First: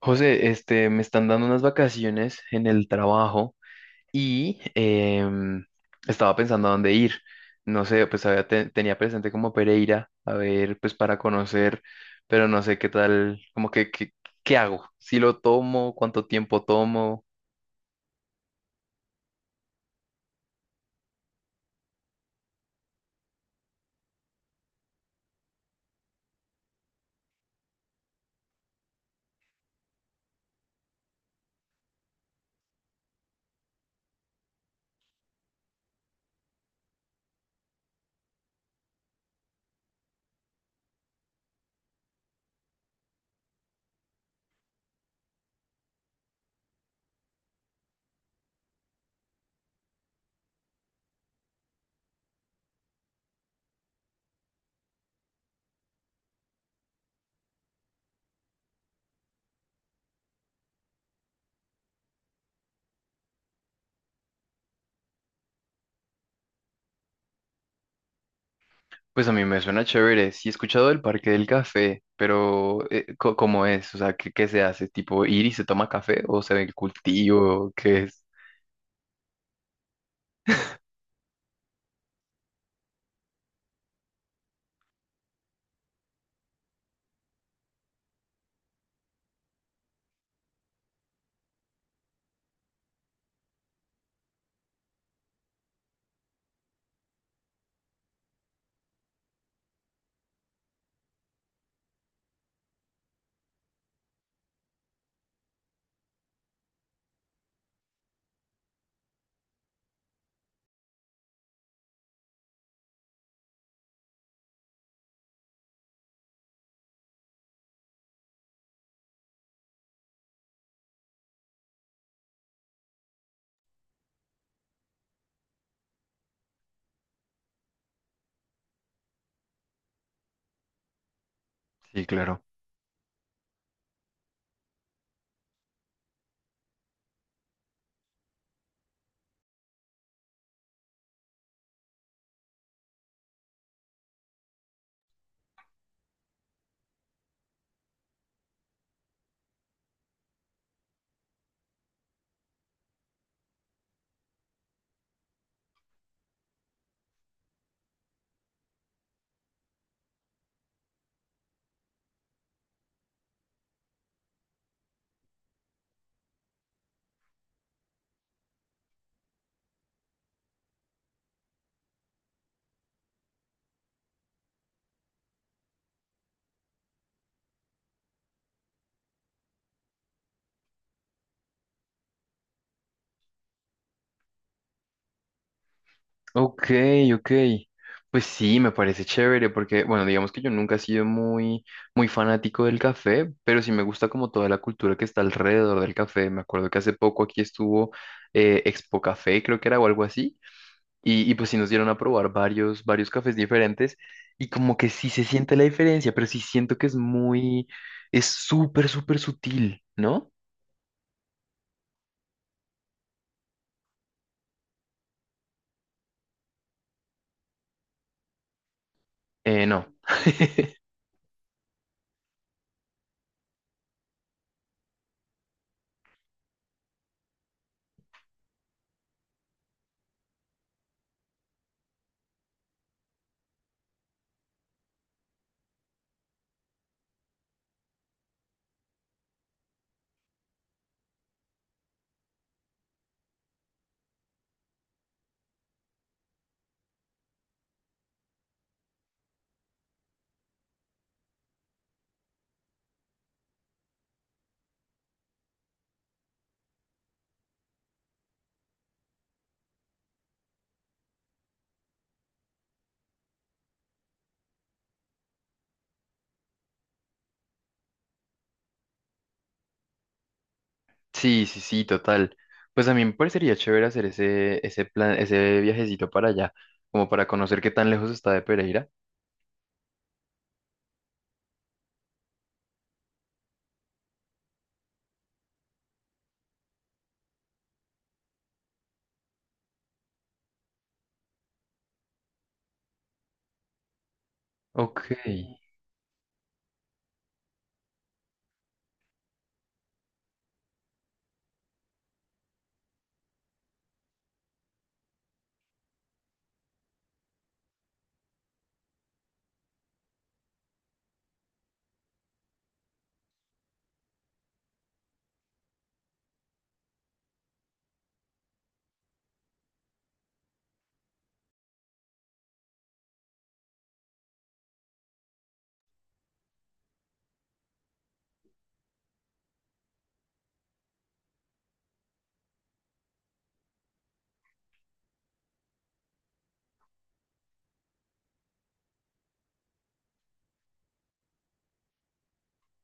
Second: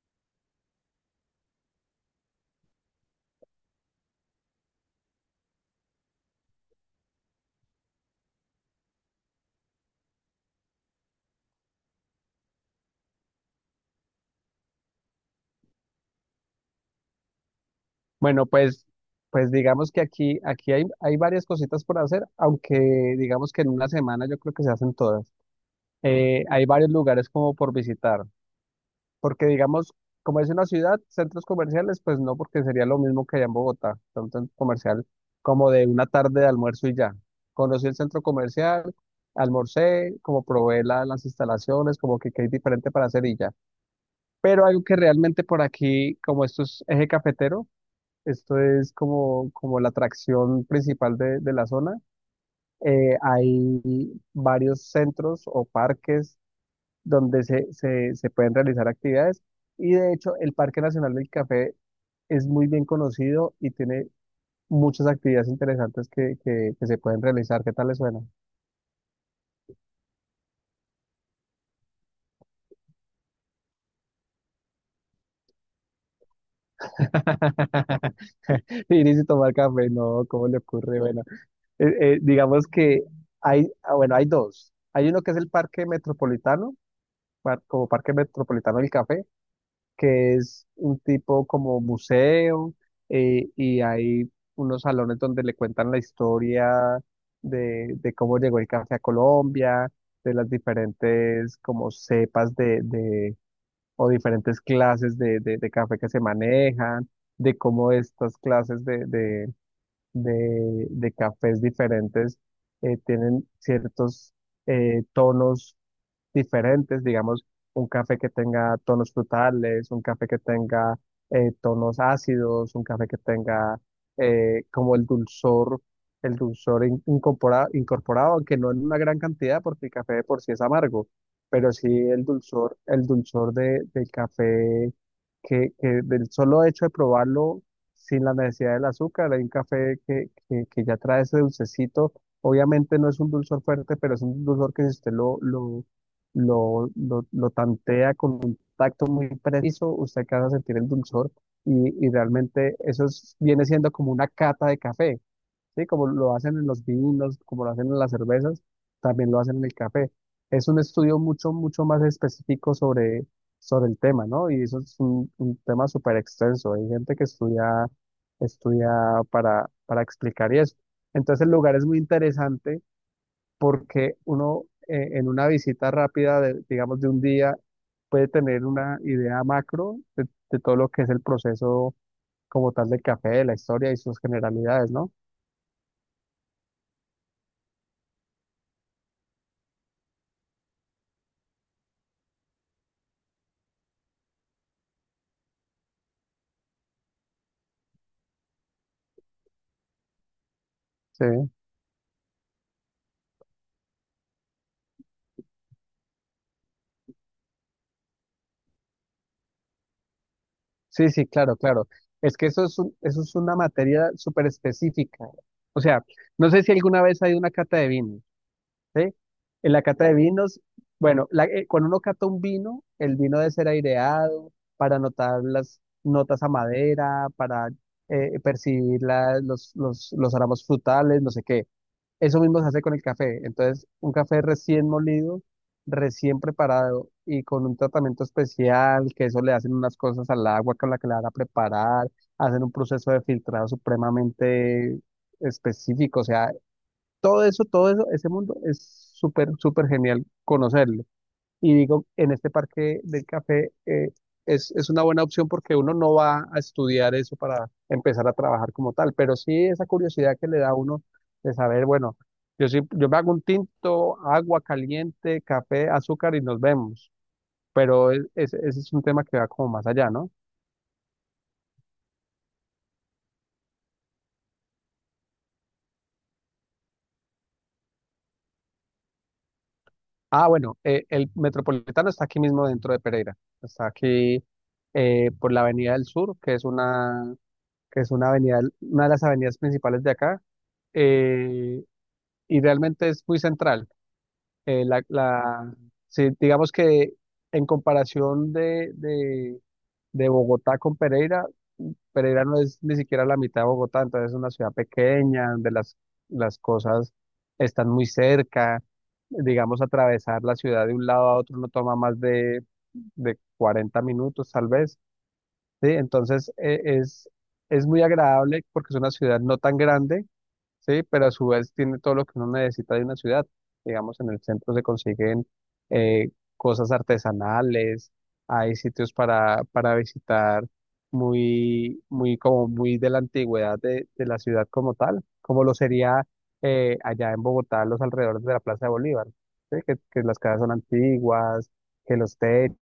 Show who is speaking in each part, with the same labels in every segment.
Speaker 1: José, este, me están dando unas vacaciones en el trabajo y estaba pensando a dónde ir. No sé, pues tenía presente como Pereira, a ver, pues para conocer, pero no sé qué tal, qué hago, si lo tomo, cuánto tiempo tomo.
Speaker 2: Bueno, pues digamos que aquí hay varias cositas por hacer, aunque digamos que en una semana yo creo que se hacen todas. Hay varios lugares como por visitar, porque digamos, como es una ciudad, centros comerciales, pues no, porque sería lo mismo que allá en Bogotá, un centro comercial como de una tarde de almuerzo y ya. Conocí el centro comercial, almorcé, como probé las instalaciones, como que qué hay diferente para hacer y ya. Pero algo que realmente por aquí, como esto es eje cafetero, esto es como la atracción principal de la zona. Hay varios centros o parques donde se pueden realizar actividades y de hecho el Parque Nacional del Café es muy bien conocido y tiene muchas actividades interesantes que se pueden realizar. ¿Qué tal le suena?
Speaker 1: Pues a mí me suena chévere. Sí he escuchado del Parque del Café, pero ¿cómo es? O sea, ¿qué se hace? ¿Tipo ir y se toma café o se ve el cultivo? ¿Qué es?
Speaker 2: Ir y tomar café, no, ¿cómo le ocurre? Bueno, eh, digamos que ah, bueno, hay dos. Hay uno que es el Parque Metropolitano, como Parque Metropolitano del Café, que es un tipo como museo, y hay unos salones donde le cuentan la historia de cómo llegó el café a Colombia, de las diferentes como cepas o diferentes clases de café que se manejan, de cómo estas clases de cafés diferentes tienen ciertos tonos diferentes, digamos, un café que tenga tonos frutales, un café que tenga tonos ácidos, un café que tenga como el dulzor incorporado, aunque no en una gran cantidad, porque el café de por sí es amargo, pero sí
Speaker 1: Sí,
Speaker 2: el
Speaker 1: claro.
Speaker 2: dulzor, el dulzor del café, que del solo hecho de probarlo sin la necesidad del azúcar, hay un café que ya trae ese dulcecito. Obviamente no es un dulzor fuerte, pero es un dulzor que si usted lo tantea con un tacto muy preciso, usted alcanza a sentir el dulzor y realmente viene siendo como una cata de café, ¿sí? Como lo hacen en los vinos, como lo hacen en las cervezas, también lo hacen en el café. Es un estudio mucho, mucho más específico sobre el tema, ¿no? Y eso es un tema súper extenso. Hay gente que estudia para explicar y eso. Entonces el lugar es muy interesante porque uno, en una visita rápida, digamos, de un día, puede tener una idea macro de todo lo que es el proceso como tal del café, de la historia y sus generalidades, ¿no?
Speaker 1: Ok, ok. Pues sí, me parece chévere porque, bueno, digamos que yo nunca he sido muy fanático del café, pero sí me gusta como toda la cultura que está alrededor del café. Me acuerdo que hace poco aquí estuvo Expo Café, creo que era o algo así,
Speaker 2: Sí,
Speaker 1: y pues sí nos dieron a probar varios cafés diferentes y como que sí se siente la diferencia, pero sí siento que es es súper sutil, ¿no?
Speaker 2: sí, sí, claro, claro. Es que eso es una materia súper específica. O sea, no sé si alguna vez hay una cata de vino. ¿Sí? En la
Speaker 1: No.
Speaker 2: cata de vinos, bueno, cuando uno cata un vino, el vino debe ser aireado para notar las notas a madera, para percibir los aromas frutales, no sé qué. Eso mismo se hace con el café. Entonces, un café recién molido, recién preparado y con un tratamiento especial, que eso le hacen unas cosas al agua con la que la van a preparar, hacen un proceso de filtrado supremamente específico. O sea, todo eso, ese mundo es súper, súper genial conocerlo. Y digo, en este parque del café, es una buena opción porque uno no va a estudiar eso para empezar a trabajar como tal, pero sí esa curiosidad que le da a uno de saber, bueno, sí, yo me hago un tinto, agua caliente, café, azúcar y nos vemos. Pero ese es un tema que va como más allá, ¿no?
Speaker 1: Sí, sí, sí, total. Pues a mí me parecería chévere hacer ese plan, ese viajecito para allá, como para conocer qué tan lejos está de Pereira.
Speaker 2: Ah, bueno, el Metropolitano está aquí mismo dentro de Pereira, está aquí, por la Avenida del Sur, que es una avenida, una de las avenidas principales de acá, eh, y realmente es muy central. Eh, la,
Speaker 1: Ok,
Speaker 2: la- sí, digamos que en comparación de Bogotá con Pereira, Pereira no es ni siquiera la mitad de Bogotá, entonces es una ciudad pequeña donde las cosas están muy cerca. Digamos, atravesar la ciudad de un lado a otro no toma más de 40 minutos, tal vez. ¿Sí? Entonces, es muy agradable porque es una ciudad no tan grande, ¿sí? Pero a su vez tiene todo lo que uno necesita de una ciudad. Digamos, en el centro se consiguen, eh, cosas artesanales, hay sitios para visitar muy, muy, como muy de la antigüedad de la ciudad como tal, como lo sería, allá en Bogotá, los alrededores de la Plaza de Bolívar, ¿sí? Que las casas son antiguas, que los techos,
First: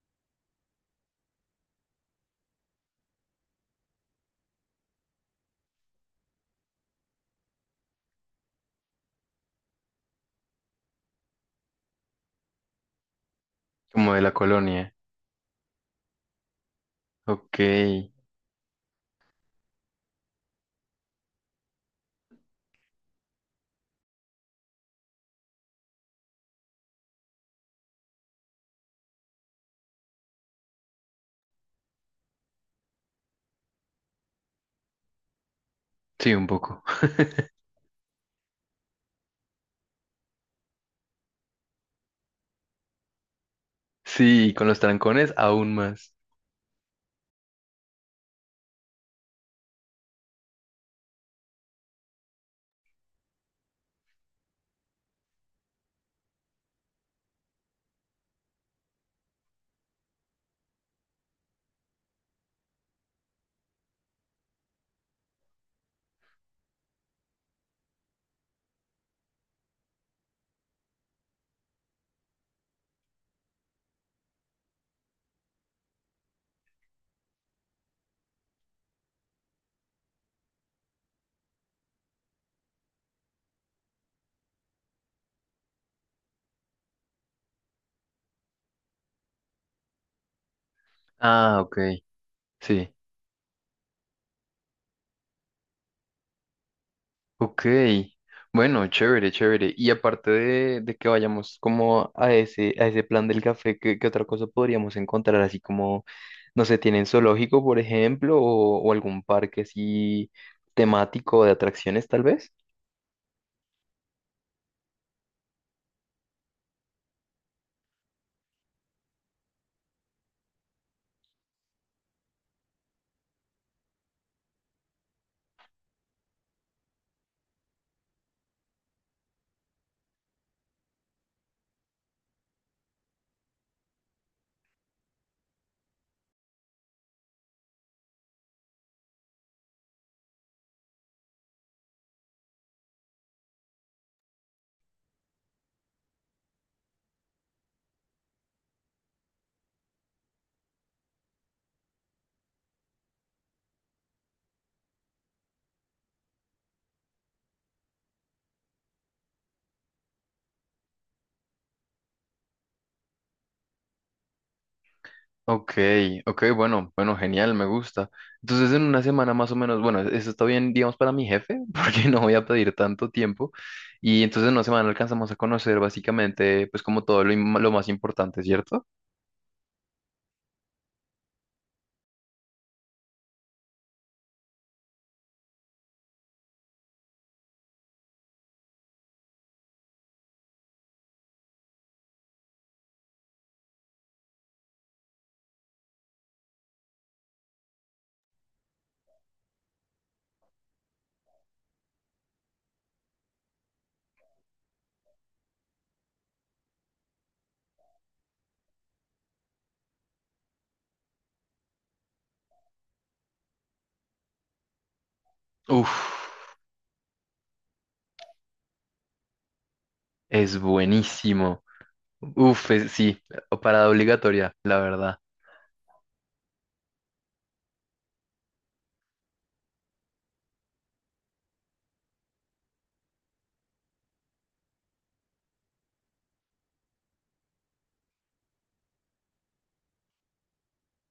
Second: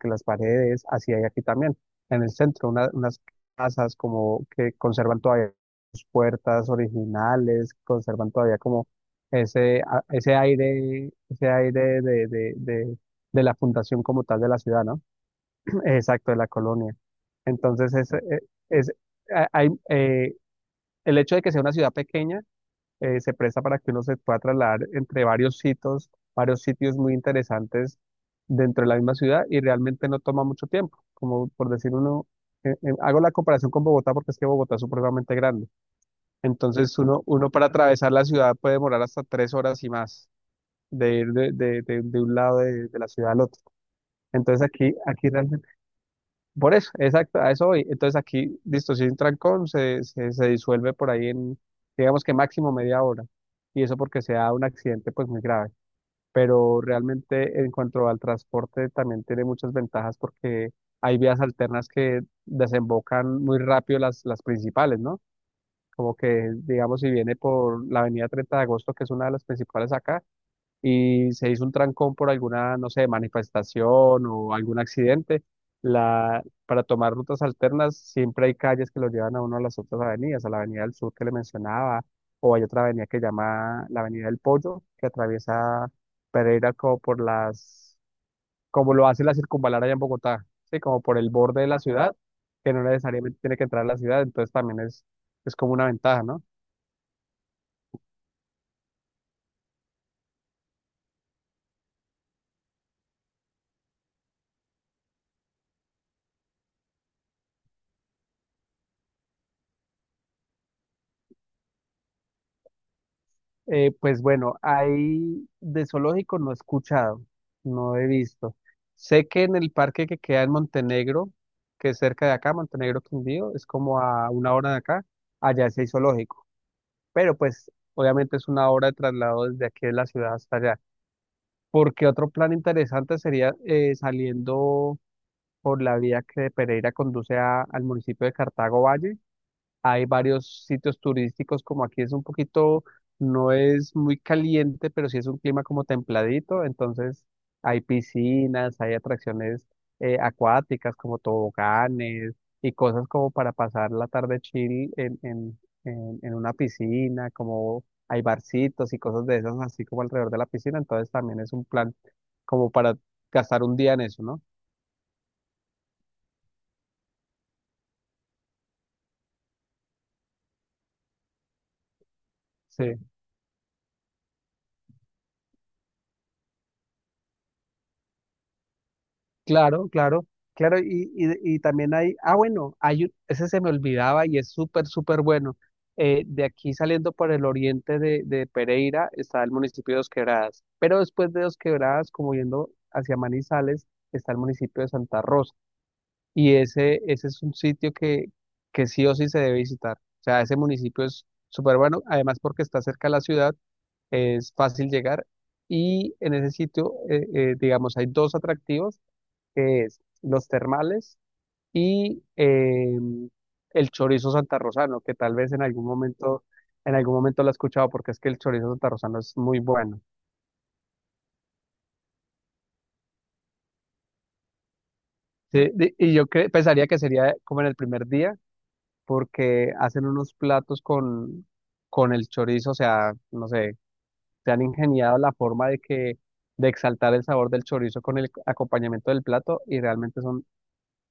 Speaker 2: que las paredes, así hay aquí también. En el centro, unas casas como que conservan todavía sus puertas originales, conservan todavía como ese aire de la fundación
Speaker 1: como de
Speaker 2: como
Speaker 1: la
Speaker 2: tal de la ciudad,
Speaker 1: colonia.
Speaker 2: ¿no? Exacto, de la colonia.
Speaker 1: Ok,
Speaker 2: Entonces, es- a- hay, eh, el hecho de que sea una ciudad pequeña, se presta para que uno se pueda trasladar entre varios sitios muy interesantes dentro de la misma ciudad y realmente no toma mucho tiempo. Como por decir uno, hago la comparación con Bogotá porque es que Bogotá es supremamente grande.
Speaker 1: sí, un poco.
Speaker 2: Entonces uno para atravesar la ciudad puede demorar hasta 3 horas y más de ir de un lado de la ciudad al otro.
Speaker 1: Sí,
Speaker 2: Entonces
Speaker 1: con los
Speaker 2: aquí
Speaker 1: trancones
Speaker 2: realmente
Speaker 1: aún más.
Speaker 2: por eso, exacto, a eso voy. Entonces aquí, listo, si es un trancón, se disuelve por ahí en, digamos que máximo media hora. Y eso porque sea un accidente pues muy grave. Pero realmente en cuanto al transporte también tiene muchas ventajas porque hay vías alternas que desembocan muy rápido las principales, ¿no? Como que, digamos, si viene por la avenida 30 de agosto, que es una de las principales acá, y se hizo un trancón por alguna, no sé, manifestación o algún accidente, para tomar rutas alternas siempre hay calles que lo llevan a uno a las otras avenidas, a la Avenida del Sur que le mencionaba, o hay otra avenida que llama la Avenida del Pollo, que atraviesa Pereira como por como lo hace la circunvalar allá en Bogotá, ¿sí? Como por el
Speaker 1: Ah,
Speaker 2: borde de
Speaker 1: ok,
Speaker 2: la ciudad, que no
Speaker 1: sí.
Speaker 2: necesariamente tiene que entrar a la ciudad, entonces también es como una ventaja, ¿no?
Speaker 1: Ok, bueno, chévere, chévere. Y aparte de que vayamos como a a ese plan del café, ¿qué otra cosa podríamos encontrar? Así como, no sé, ¿tienen zoológico, por ejemplo, o algún parque así temático de atracciones, tal vez?
Speaker 2: Pues bueno, ahí de zoológico no he escuchado, no he visto. Sé que en el parque que queda en Montenegro, que es cerca de acá, Montenegro Quindío, es como a una hora de acá, allá sí hay zoológico, pero pues obviamente es una hora de traslado desde aquí de la ciudad hasta allá. Porque otro plan interesante sería, saliendo por la vía que de Pereira conduce al municipio de Cartago Valle, hay varios sitios turísticos, como aquí es un poquito, no es muy caliente, pero sí es un clima como templadito, entonces hay piscinas, hay atracciones, acuáticas como toboganes y cosas como para pasar la tarde chill en una piscina, como hay barcitos y cosas de esas así como alrededor de la piscina, entonces también es un plan como para gastar un día en eso, ¿no?
Speaker 1: Ok, ok, bueno, bueno, genial, me gusta. Entonces en una semana más o menos, bueno, eso está bien, digamos, para mi jefe, porque no voy a pedir
Speaker 2: Sí.
Speaker 1: tanto tiempo. Y entonces en una semana alcanzamos a conocer básicamente, pues como lo más importante, ¿cierto?
Speaker 2: Claro, claro, claro, y también ah, bueno, ese se me olvidaba y es súper, súper bueno. De aquí saliendo por el oriente de Pereira está el municipio de Dos Quebradas, pero después de Dos Quebradas, como yendo hacia Manizales, está el municipio de Santa Rosa, y ese es un sitio que sí o sí se debe visitar. O sea, ese municipio es súper bueno, además porque está cerca de la ciudad, es fácil llegar, y en ese sitio, digamos, hay dos atractivos que es los termales y, el chorizo santarrosano, que tal vez
Speaker 1: Uf.
Speaker 2: en algún momento lo he escuchado porque es que el chorizo santarrosano es muy bueno.
Speaker 1: Es buenísimo. Uf, sí, parada obligatoria, la verdad.
Speaker 2: Sí, y pensaría que sería como en el primer día, porque hacen unos platos con el chorizo, o sea, no sé, se han ingeniado la forma de exaltar el sabor del chorizo con el acompañamiento del plato y realmente son,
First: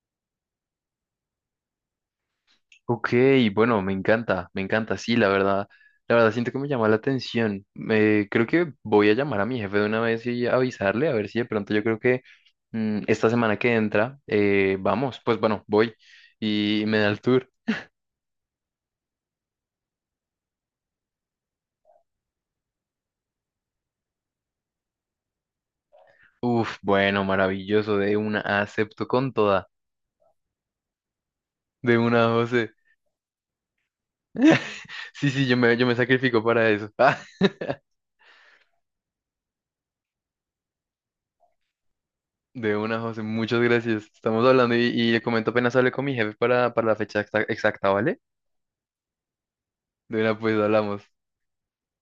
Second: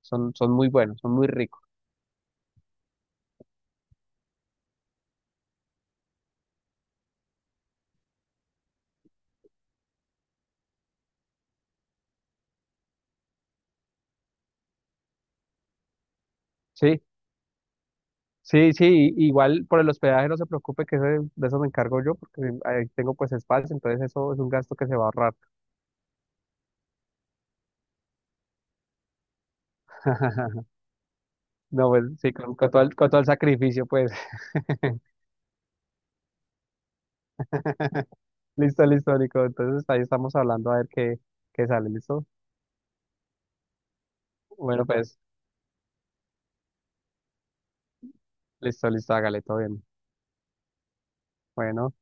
Speaker 2: son muy buenos, son muy ricos.
Speaker 1: Ok, bueno, me encanta, sí, la verdad. La verdad, siento que me llama la atención. Creo que voy a llamar a mi jefe de una vez y avisarle, a ver si de pronto yo creo que esta semana que entra, vamos, pues bueno, voy y me
Speaker 2: Sí,
Speaker 1: da el tour.
Speaker 2: sí, sí, igual por el hospedaje no se preocupe, que de eso me encargo yo porque ahí tengo pues espacio, entonces eso es un gasto que se va a ahorrar.
Speaker 1: Uf, bueno, maravilloso, de una acepto con toda,
Speaker 2: No,
Speaker 1: de
Speaker 2: pues
Speaker 1: una
Speaker 2: sí,
Speaker 1: José.
Speaker 2: con todo el sacrificio pues.
Speaker 1: Sí, sí, yo me sacrifico para eso.
Speaker 2: Listo, listo, Nico. Entonces ahí estamos hablando a ver qué sale, ¿listo?
Speaker 1: De una, José, muchas gracias. Estamos hablando
Speaker 2: Bueno,
Speaker 1: y
Speaker 2: pues
Speaker 1: le comento apenas hable con mi jefe para la fecha exacta, exacta, ¿vale?
Speaker 2: listo, listo, hágale, todo bien.
Speaker 1: De una, pues hablamos.
Speaker 2: Bueno.